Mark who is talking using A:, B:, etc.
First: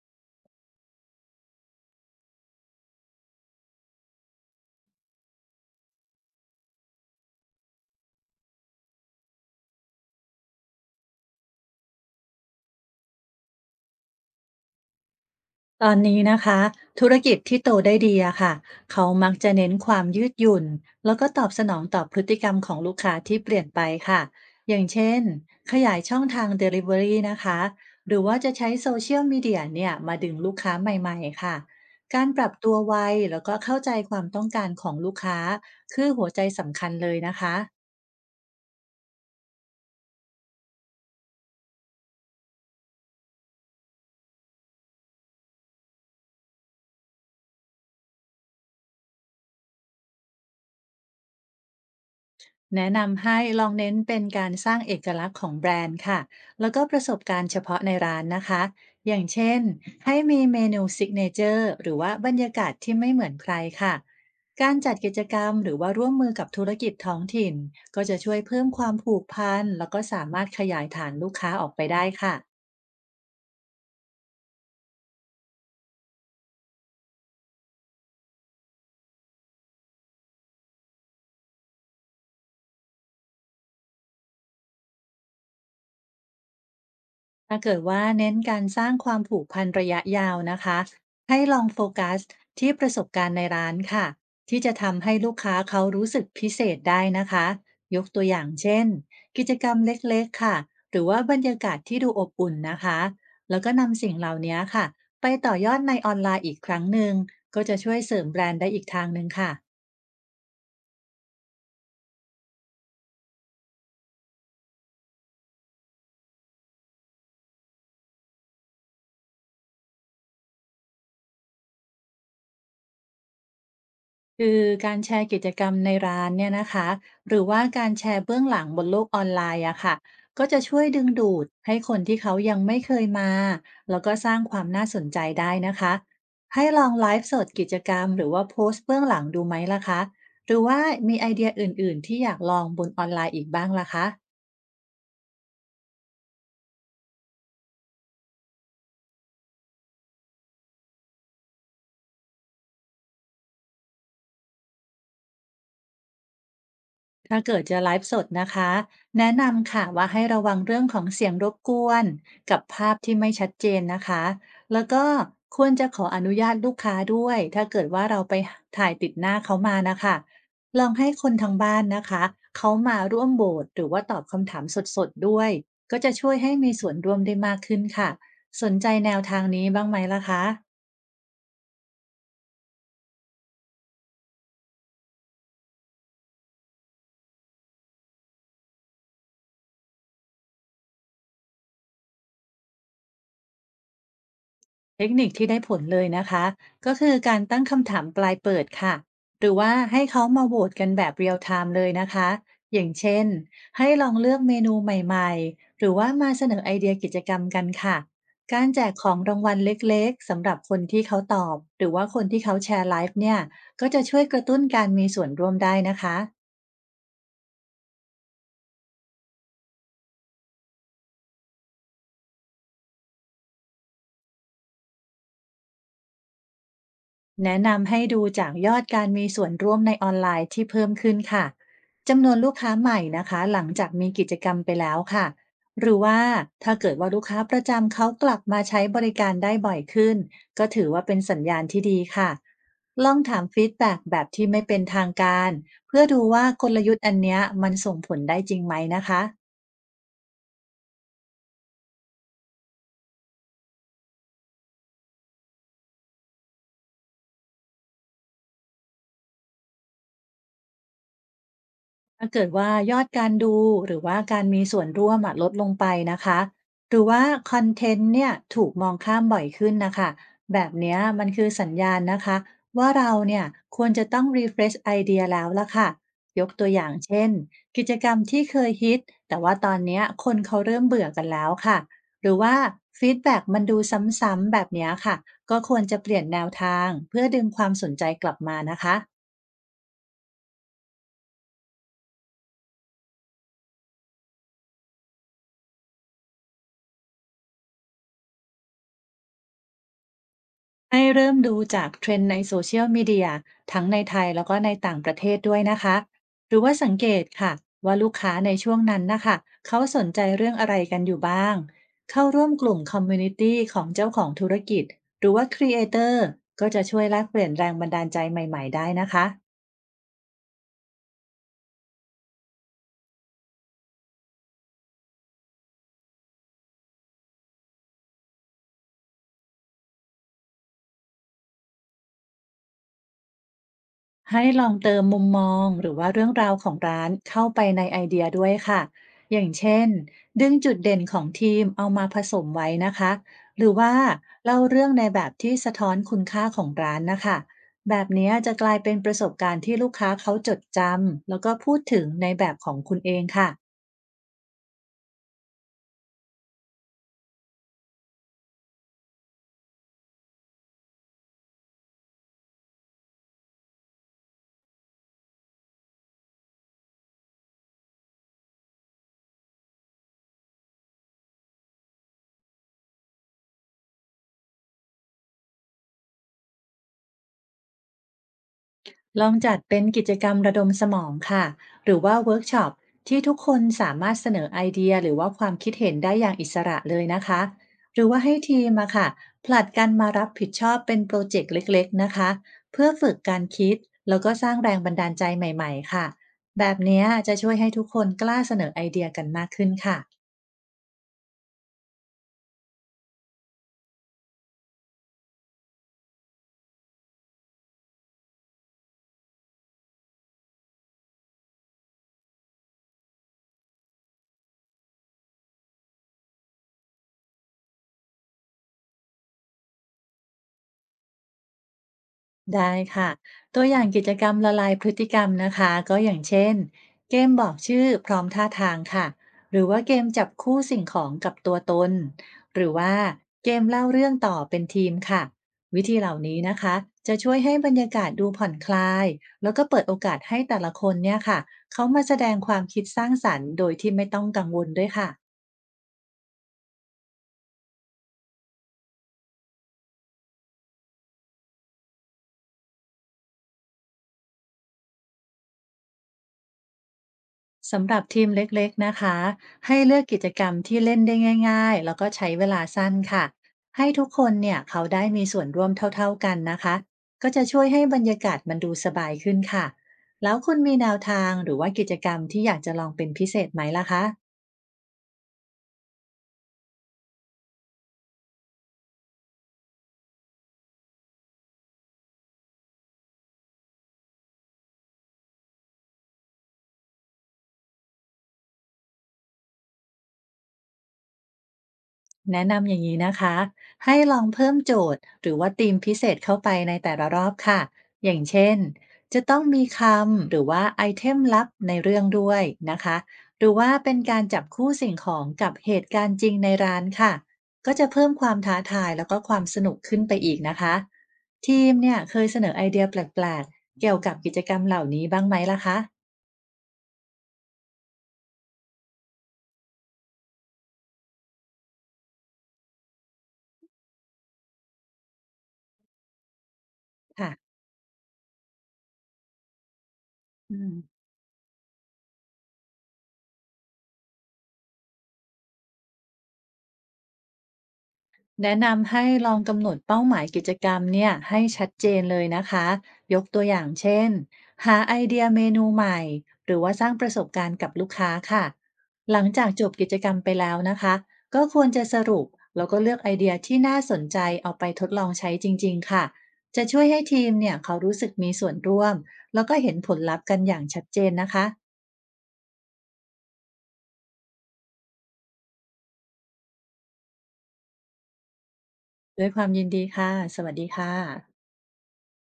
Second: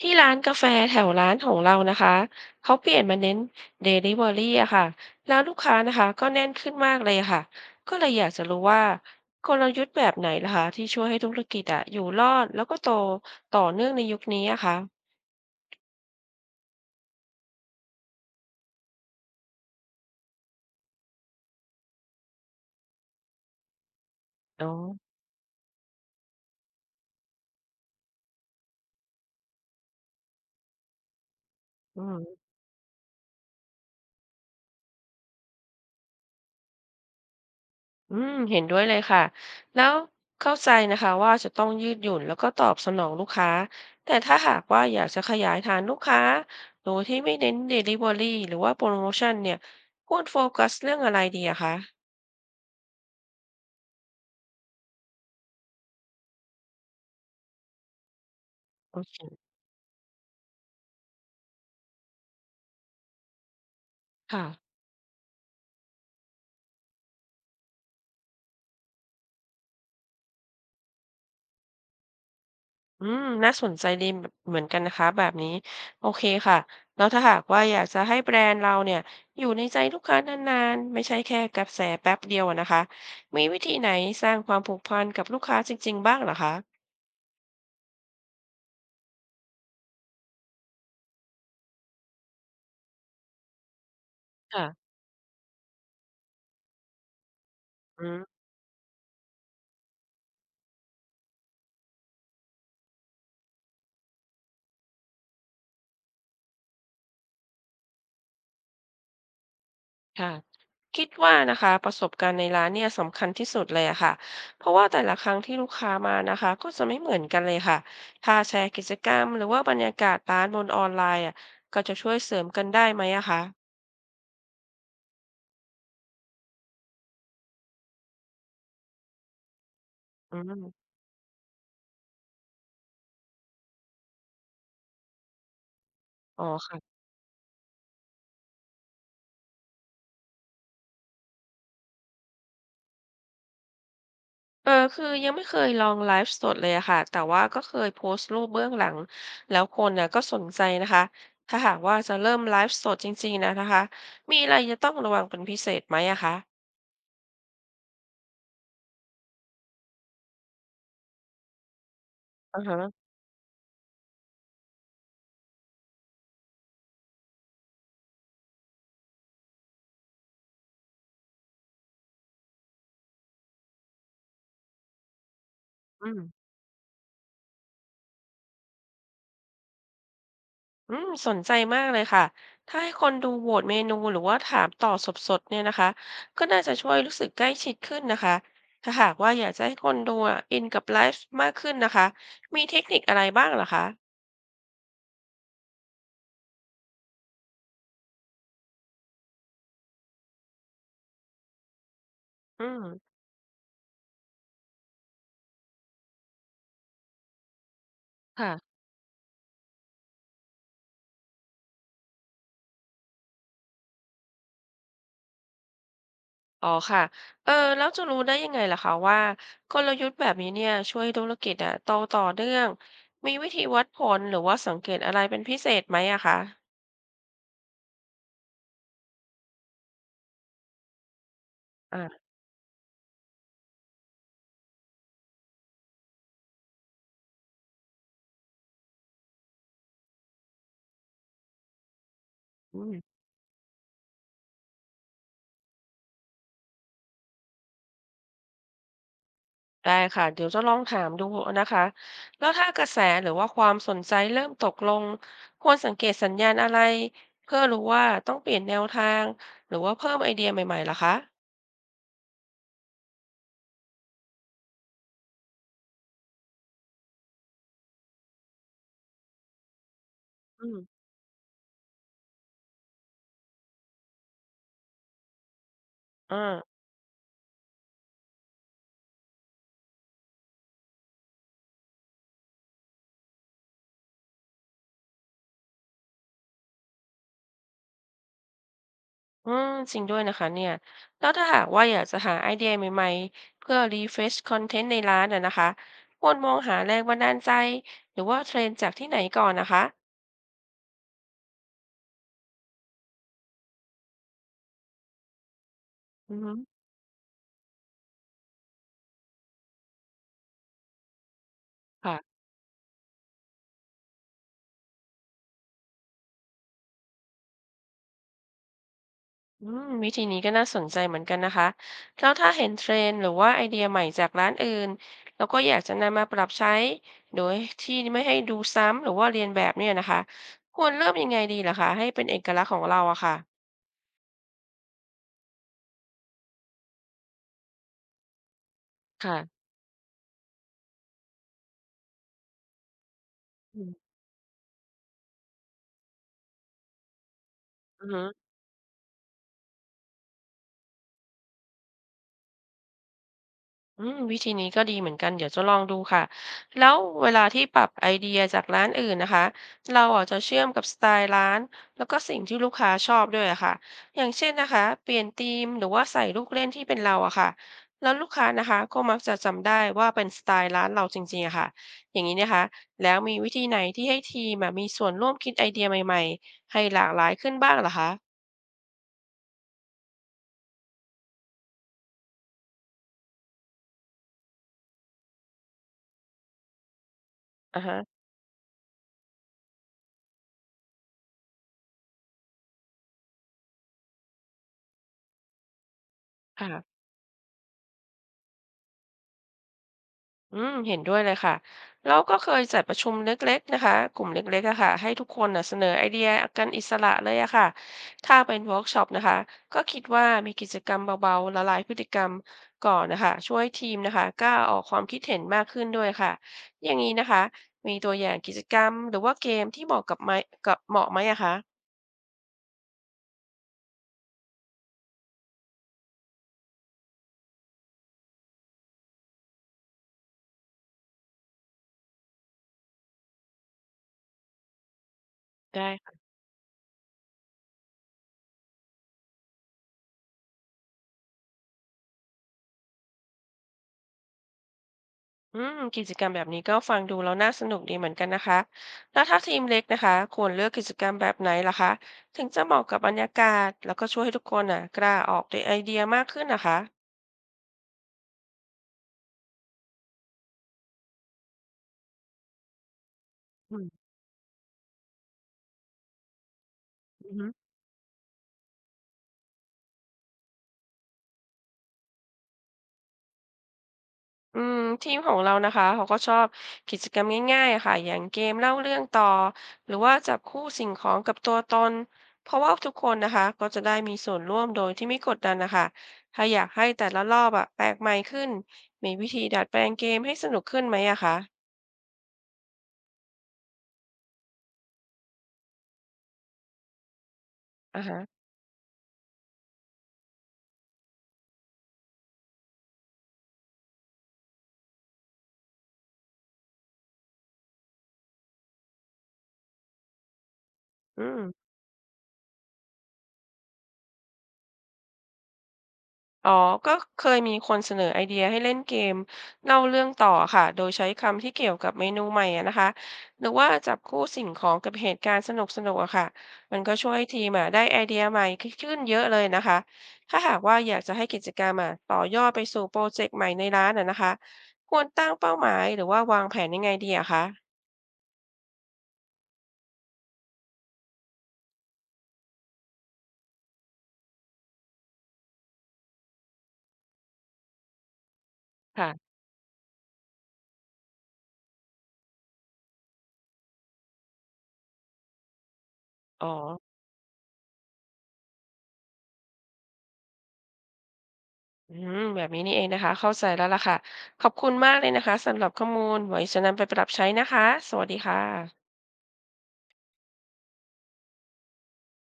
A: ที่ร้านกาแฟแถวร้านของเรานะคะเขาเปลี่ยนมาเน้นเดลิเวอรี่อะค่ะแล้วลูกค้านะคะก็แน่นขึ้นมากเลยอะค่ะก็เลยอยากจะรู้ว่ากลยุทธ์แบบไหนล่ะคะที่ช่วยให้ธุรกิจอะอยู่รอดแล้วก็โตต่อเนื่องในยุคนี้อะค่ะ
B: ตอนนี้นะคะธุรกิจที่โตได้ดีอะค่ะเขามักจะเน้นความยืดหยุ่นแล้วก็ตอบสนองต่อพฤติกรรมของลูกค้าที่เปลี่ยนไปค่ะ
A: อ๋อ
B: อย่างเช่นขยายช่องทาง Delivery นะคะหรือว่าจะใช้โซเชียลมีเดียเนี่ยมาดึงลูกค้าใหม่ๆค่ะ
A: อื
B: การป
A: ม
B: รับตัวไวแล้วก็เข้าใจความต้องการของลูกค้าคือหัวใจสำคัญเลยนะคะ
A: อืมเห็นด้วยเลยค่ะแล้วเข้าใจนะคะว่าจะต้องยืดหยุ่นแล้วก็ตอบสนองลูกค้าแต่ถ้าหากว่าอยากจะขยายฐานลูกค้าโดยที่ไม่เน้นเดลิเวอรี่หรือว่าโปรโมชั่นเนี่ยควรโฟกัสเรื่องอะไรดีอะคะ
B: แนะนำให้ลองเน้นเป็นการสร้างเอกลักษณ์ของแบรนด์ค่ะ แล้วก็ประสบการณ์เฉพาะในร้านนะคะ
A: โอ
B: อย่าง
A: เค
B: เช่นให้มีเมนูซิกเนเจอร์หรือว่าบรรยากาศที่ไม่เหมือนใครค่ะ
A: ค่ะ
B: การจัดกิจกรรมหรือว่าร่วมมือกับธุรกิจท้องถิ่นก็จะช่วยเพิ่มความผูกพันแล้วก็สามารถขยายฐานลูกค้าออกไปได้ค่ะ
A: อืมน่าสนใจดีเหมือนกันนะคะแบบนี้โอเคค่ะแล้วถ้าหากว่าอยากจะให้แบรนด์เราเนี่ยอยู่ในใจลูกค้านานๆไม่ใช่แค่กระแสแป๊บเดียวอะนะคะมีวิธีไหนสร้างความผูกพันกับลูกค้าจริงๆบ้างเหรอคะ
B: ถ้าเกิดว่าเน้นการสร้างความผูกพันระยะยาวนะคะให้ลองโฟกัสที่ประสบการณ์ในร้านค่ะที่
A: ค่ะ
B: จะทำให้ลูกค้าเขารู้สึกพิเศษได้นะคะย
A: อื
B: กตัวอ
A: ม
B: ย่างเช่นกิจกรรมเล็กๆค่ะหรือว่าบรรยากาศที่ดูอบอุ่นนะคะแล้วก็นำสิ่งเหล่านี้ค่ะไปต่อยอดในออนไลน์อีกครั้งหนึ่งก็จะช่วยเสริมแบรนด์ได้อีกทางหนึ่งค่ะ
A: ค่ะคิดว่านะคะประสบการณ์ในร้านเนี่ยสำคัญที่สุดเลยอะค่ะเพราะว่าแต่ละครั้งที่ลูกค้ามานะคะก็จะไม่เหมือนกันเลยค่ะถ้าแชร์กิจกรรมหรือว่าบรรยากาศร้านบนออนไลน์อะก็จะช่วยเสริมกันได้ไหมอะคะ
B: คือการแชร์กิจกรรมในร้านเนี่ยนะคะหรือว่าการแชร์เบื้องหลังบนโลกออนไลน์อะค่ะ
A: อื
B: ก็จะ
A: ม
B: ช่วยดึงดูดให้คนที่เขายังไม่เคยมาแล้วก็สร้างความน่าสนใจได้นะคะ
A: อ๋อ
B: ให้ลอง
A: ค่ะ
B: ไลฟ์สดกิจกรรมหรือว่าโพสต์เบื้องหลังดูไหมล่ะคะหรือว่ามีไอเดียอื่นๆที่อยากลองบนออนไลน์อีกบ้างล่ะคะ
A: คือยังไม่เคยลองไลฟ์สดเลยอะค่ะแต่ว่าก็เคยโพสต์รูปเบื้องหลังแล้วคนน่ะก็สนใจนะคะถ้าหากว่าจะเริ่มไลฟ์สดจริงๆนะคะมีอะไรจะต้องระวังเป็นพิเศษไหมอะคะ
B: ถ้าเกิดจะไลฟ์สดนะคะแนะนำค่ะว่าให้ระวังเรื่องของเสียงรบกวน
A: อื
B: กับ
A: อฮะ
B: ภาพที่ไม่ชัดเจนนะคะแล้วก็ควรจะขออนุญาตลูกค้าด้วยถ้าเกิดว่าเราไปถ่ายติดหน้าเขามานะคะ ลองให้คนทางบ้านนะคะเขามาร่วมโบสหรือว่าตอบคำถามสดๆด้วยก็
A: อื
B: จะ
A: ม
B: ช่วยให้มีส่วนร่วมได้มากขึ้นค่ะ สนใจแนวทางนี้บ้างไหมล่ะคะ
A: อืมสนใจมากเลยค่ะ ถ้าให้คนดูโหวตเมนูหรือว่าถามต่อบสดๆเนี่ยนะคะ ก็น่าจะช่วยรู้สึกใกล้ชิดขึ้นนะคะ ถ้าหากว่าอยากจะให้คนดูอ่ะอินกับไลฟ์มากขึ้นนะคะ มีเทคนิคอะไรบ้างเหรอคะ
B: เทคนิคที่ได้ผลเลยนะคะก็คือการตั้งคำถามปลายเปิดค่ะหรือว่าให้เขามาโหวตกันแบบเรียลไทม์เลยนะคะ
A: อื
B: อ
A: ม
B: ย่างเช่นให้ลองเลือกเมนูใหม่ๆหรือว่ามาเสนอไอเดียกิจกรรมกันค่ะการ
A: ค่ะ
B: แจกของรางวัลเล็กๆสำหรับคนที่เขาตอบหรือว่าคนที่เขาแชร์ไลฟ์เนี่ยก็จะช่วยกระตุ้นการมีส่วนร่วมได้นะคะ
A: อ๋อค่ะ แล้วจะรู้ได้ยังไงล่ะคะว่ากลยุทธ์แบบนี้เนี่ยช่วยธุรกิจอ่ะโตต่อเนื่อง มีวิธีวัดผลหรือว่าสังเกตอะไรเป็นพิเศษไหมอะคะ
B: แนะนำให้ดูจากยอดการมีส่วนร่วมในออนไลน์ที่เพิ่มขึ้นค่ะ
A: อ่า
B: จำนวนลูกค้าใหม่นะคะหลังจากมีกิจกรรมไปแล้วค่ะหรือว่าถ้าเกิดว่าลูกค้าประจำเขากลับมาใช้บริการได้บ่อยขึ้นก็ถือว่าเป็นสัญญาณที่ดีค่ะ
A: อืม
B: ลองถามฟีดแบ็กแบบที่ไม่เป็นทางการเพื่อดูว่ากลยุทธ์อันเนี้ยมันส่งผลได้จริงไหมนะคะ
A: ได้ค่ะเดี๋ยวจะลองถามดูนะคะแล้วถ้ากระแสหรือว่าความสนใจเริ่มตกลงควรสังเกตสัญญาณอะไรเพื่อรู้ว่าต้องเปลี่ยนแนวทางหรือว่าเพิ่มไอเดียใหม่ๆล่ะคะ
B: ถ้าเกิดว่ายอดการดูหรือว่าการมีส่วนร่วมอะลดลงไปนะคะหรือว่าคอนเทนต์เนี่ยถูกมองข้ามบ่อยขึ้นนะคะแบ
A: อื
B: บ
A: ม
B: เนี้ยมันคือสัญญาณนะคะว่าเราเนี่ยควรจะต้อง refresh ไอเดียแล้วละค่ะ
A: อ่า
B: ยกตัวอย่างเช่นกิจกรรมที่เคยฮิตแต่ว่าตอนเนี้ยคนเขาเริ่มเบื่อกันแล้วค่ะหรือว่าฟีดแบ็กมันดูซ้ำๆแบบเนี้ยค่ะก็ควรจะเปลี่ยนแนวทางเพื่อดึงความสนใจกลับมานะคะ
A: อืมจริงด้วยนะคะเนี่ยแล้วถ้าหากว่าอยากจะหาไอเดียใหม่ๆเพื่อรีเฟรชคอนเทนต์ในร้านอะนะคะควรมองหาแรงบันดาลใจหรือว่าเทรนด์จากที่ไหนก่อนนะคะ
B: ให้เริ่มดูจากเทรนด์ในโซเชียลมีเดียทั้งในไทยแล้วก็ในต่างประเทศด้วยนะคะ
A: อือ
B: ห
A: ฮึ
B: รือว่าสังเกตค่ะว่าลูกค้าในช่วงนั้นนะคะเขาสนใจเรื่องอะไรกันอยู่บ้างเข้า
A: ค่ะ
B: ร่วมกลุ่มคอมมูนิตี้ของเจ้าของธุรกิจหรือว่าครีเอเตอร์ก็จะช่วยแลกเปลี่ยนแรงบันดาลใจใหม่ๆได้นะคะ
A: อืมวิธีนี้ก็น่าสนใจเหมือนกันนะคะแล้วถ้าเห็นเทรนด์หรือว่าไอเดียใหม่จากร้านอื่นแล้วก็อยากจะนำมาปรับใช้โดยที่ไม่ให้ดูซ้ำหรือว่าเรียนแบบเนี่ยนะคะควรเริ่มยังไงดีล่ะคะให้เป็นเอกลักษณ์ของเราอะค่ะ
B: ให้ลองเติมมุมมองหรือว่าเรื่องราวของร้านเข้าไปในไอเดียด้วยค่ะ อย่าง
A: ค่ะ
B: เช่นดึงจุดเด่นของทีมเอามาผสมไว้นะคะ หรือ
A: อืม
B: ว่าเล่าเรื่องในแบบที่สะท้อนคุณค่าของร้านนะคะแบ
A: อื
B: บนี้
A: ม
B: จะกลายเป็นประสบการณ์ที่ลูกค้าเขาจดจำแล้วก็พูดถึงในแบบของคุณเองค่ะ
A: อืมวิธีนี้ก็ดีเหมือนกัน เดี๋ยวจะลองดูค่ะแล้วเวลาที่ปรับไอเดียจากร้านอื่นนะคะเราอาจจะเชื่อมกับสไตล์ร้าน แล้วก็สิ่งที่ลูกค้าชอบด้วยอะค่ะอย่างเช่นนะคะเปลี่ยนธีมหรือว่าใส่ลูกเล่นที่เป็นเราอะค่ะแล้วลูกค้านะคะก็มักจะจำได้ว่าเป็นสไตล์ร้านเราจริงๆอะค่ะอย่างนี้นะคะแล้วมีวิธีไหนที่ให้ทีมอะมีส่วนร่วมคิดไอเดียใหม่ๆให้หลากหลายขึ้นบ้างเหรอคะ
B: ลองจัดเป็นกิจกรรมระดมสมองค่ะหรือว่าเวิร์กช็อปที่ทุกคนสามารถเสนอไอเดียหรือว่าความคิดเห็นได้อย่างอิสระเลยนะคะ
A: อ่าฮะ
B: หรือว่าให้ทีมอะค่ะผลัดกันมารับผิดชอบเป็นโปรเจกต์เล็กๆนะคะเพื่อฝึกการคิดแล้วก็สร้างแรงบันดาลใจใหม่ๆค่ะแบบ
A: ค่ะ
B: เนี้ยจะช่วยให้ทุกคนกล้าเสนอไอเดียกันมากขึ้นค่ะ
A: อืมเห็นด้วยเลยค่ะเราก็เคยจัดประชุมเล็กๆนะคะกลุ่มเล็กๆอะค่ะให้ทุกคนน่ะเสนอไอเดียกันอิสระเลยอะค่ะถ้าเป็นเวิร์กช็อปนะคะก็คิดว่ามีกิจกรรมเบาๆละลายพฤติกรรมก่อนนะคะช่วยทีมนะคะกล้าออกความคิดเห็นมากขึ้นด้วยค่ะอย่างนี้นะคะมีตัวอย่างกิจกรรมหรือว่าเกมที่เหมาะไหมอะคะ
B: ได้ค่ะตัวอย่างกิจกรรมละลายพฤติกรรมนะคะก็อย่างเช่นเกมบอกชื่อพร้อมท่าทางค่ะหรือว่าเกมจับคู่สิ่งของกับตัวตนหรือว่าเกมเล่าเรื่องต่อเป็นทีมค่ะวิธีเห
A: ได้
B: ล่านี้นะคะจะช่วยให้บรรยากาศดูผ่อนคลายแล้วก็เปิดโอกาสให้แต่ละคนเนี่ยค่ะเขามาแสดงความคิดสร้างสรรค์โดยที่ไม่ต้องกังวลด้วยค่ะ
A: อืมกิจกรรมแบบนี้ก็ฟังดูแล้วน่าสนุกดีเหมือนกันนะคะแล้วถ้าทีมเล็กนะคะควรเลือกกิจกรรมแบบไหนล่ะคะถึงจะเหมาะกับบรรยากาศแล้วก็ช่วยให้ทุกคนอ่ะกล้าออกด้วยไอเดียมากขึ้นนะคะ
B: สำหรับทีมเล็กๆนะคะให้เลือกกิจกรรมที่เล่นได้ง่ายๆแล้วก็ใช้เวลาสั้นค่ะ
A: อื
B: ให้
A: ม
B: ทุกคนเนี่ยเขาได้มีส่วนร่วมเท่าๆกันนะคะ
A: อื
B: ก็
A: อ
B: จะ
A: ฮึ
B: ช่วยให้บรรยากาศมันดูสบายขึ้นค่ะแล้วคุณมีแนวทางหรือว่ากิจกรรมที่อยากจะลองเป็นพิเศษไหมล่ะคะ
A: อืมทีมของเรานะคะเขาก็ชอบกิจกรรมง่ายๆอะค่ะอย่างเกมเล่าเรื่องต่อหรือว่าจับคู่สิ่งของกับตัวตนเพราะว่าทุกคนนะคะก็จะได้มีส่วนร่วมโดยที่ไม่กดดันนะคะถ้าอยากให้แต่ละรอบอะแปลกใหม่ขึ้นมีวิธีดัดแปลงเกมให้สนุกขึ้นไหมอะคะ
B: แนะนำอย่างนี้นะคะ ให้ลองเพิ่มโจทย์หรือว่าธีมพิเศษเข้าไปในแต่ละรอบค่ะ
A: อะ
B: อย่าง
A: ฮะ
B: เช่นจะต้องมีคำหรือว่าไอเทมลับในเรื่องด้วยนะคะ หรือว่าเป็นการจับคู่สิ่งของกับเหตุการณ์จริงในร้านค่ะก็จะเพิ่มความท้าทายแล้วก็ความสนุกขึ้นไปอีกนะคะ
A: อืม
B: ทีมเนี่ยเคยเสนอไอเดียแปลกๆเกี่ยวกับกิจกรรมเหล่านี้บ้างไหมล่ะคะ
A: อ๋อ ก็เคยมีคนเสนอไอเดียให้เล่นเกมเล่าเรื่องต่อค่ะโดยใช้คำที่เกี่ยวกับเมนูใหม่อะนะคะหรือว่าจับคู่สิ่งของกับเหตุการณ์สนุกๆอะค่ะมันก็ช่วยให้ทีม
B: ค่ะ
A: อะได้ไอเดียใหม่ขึ้นเยอะเลยนะคะถ้าหา
B: อื
A: กว่าอยาก
B: ม
A: จะให้กิจกรรมอะต่อยอดไปสู่โปรเจกต์ใหม่ในร้านอะนะคะควรตั้งเป้าหมายหรือว่าวางแผนยังไงดีอะคะ
B: แนะนำให้ลองกำหนดเป้าหมายกิจกรรมเนี่ยให้ชัดเจนเลยนะคะยกตัวอย่างเช่น หาไอเดียเมนูใหม่ หรือว่าสร้างประสบการณ์กับลูกค้าค่ะหลัง
A: ค่ะ
B: จากจบกิจกรรมไปแล้วนะคะก็ควรจะสรุปแล้วก็เลือกไอเดียที่น่าสนใจเอาไปทดลองใช้จริงๆค่ะ
A: อ๋อ
B: จะช่วยให้ทีมเนี่ยเขารู้สึกมีส่วนร่วมแล้วก็เห็นผลลัพธ์กันอย่างชัดเจนนะคะ
A: อืมแบบนี้นี่เองนะคะเข้าใจแล้วล่ะค่ะขอบคุณมากเลยนะคะสำหรับข้อมูลไว้จะนำไปปรับใช้นะคะสวัสดีค่ะ
B: ด้วยความยินดีค่ะสวัสดีค่ะ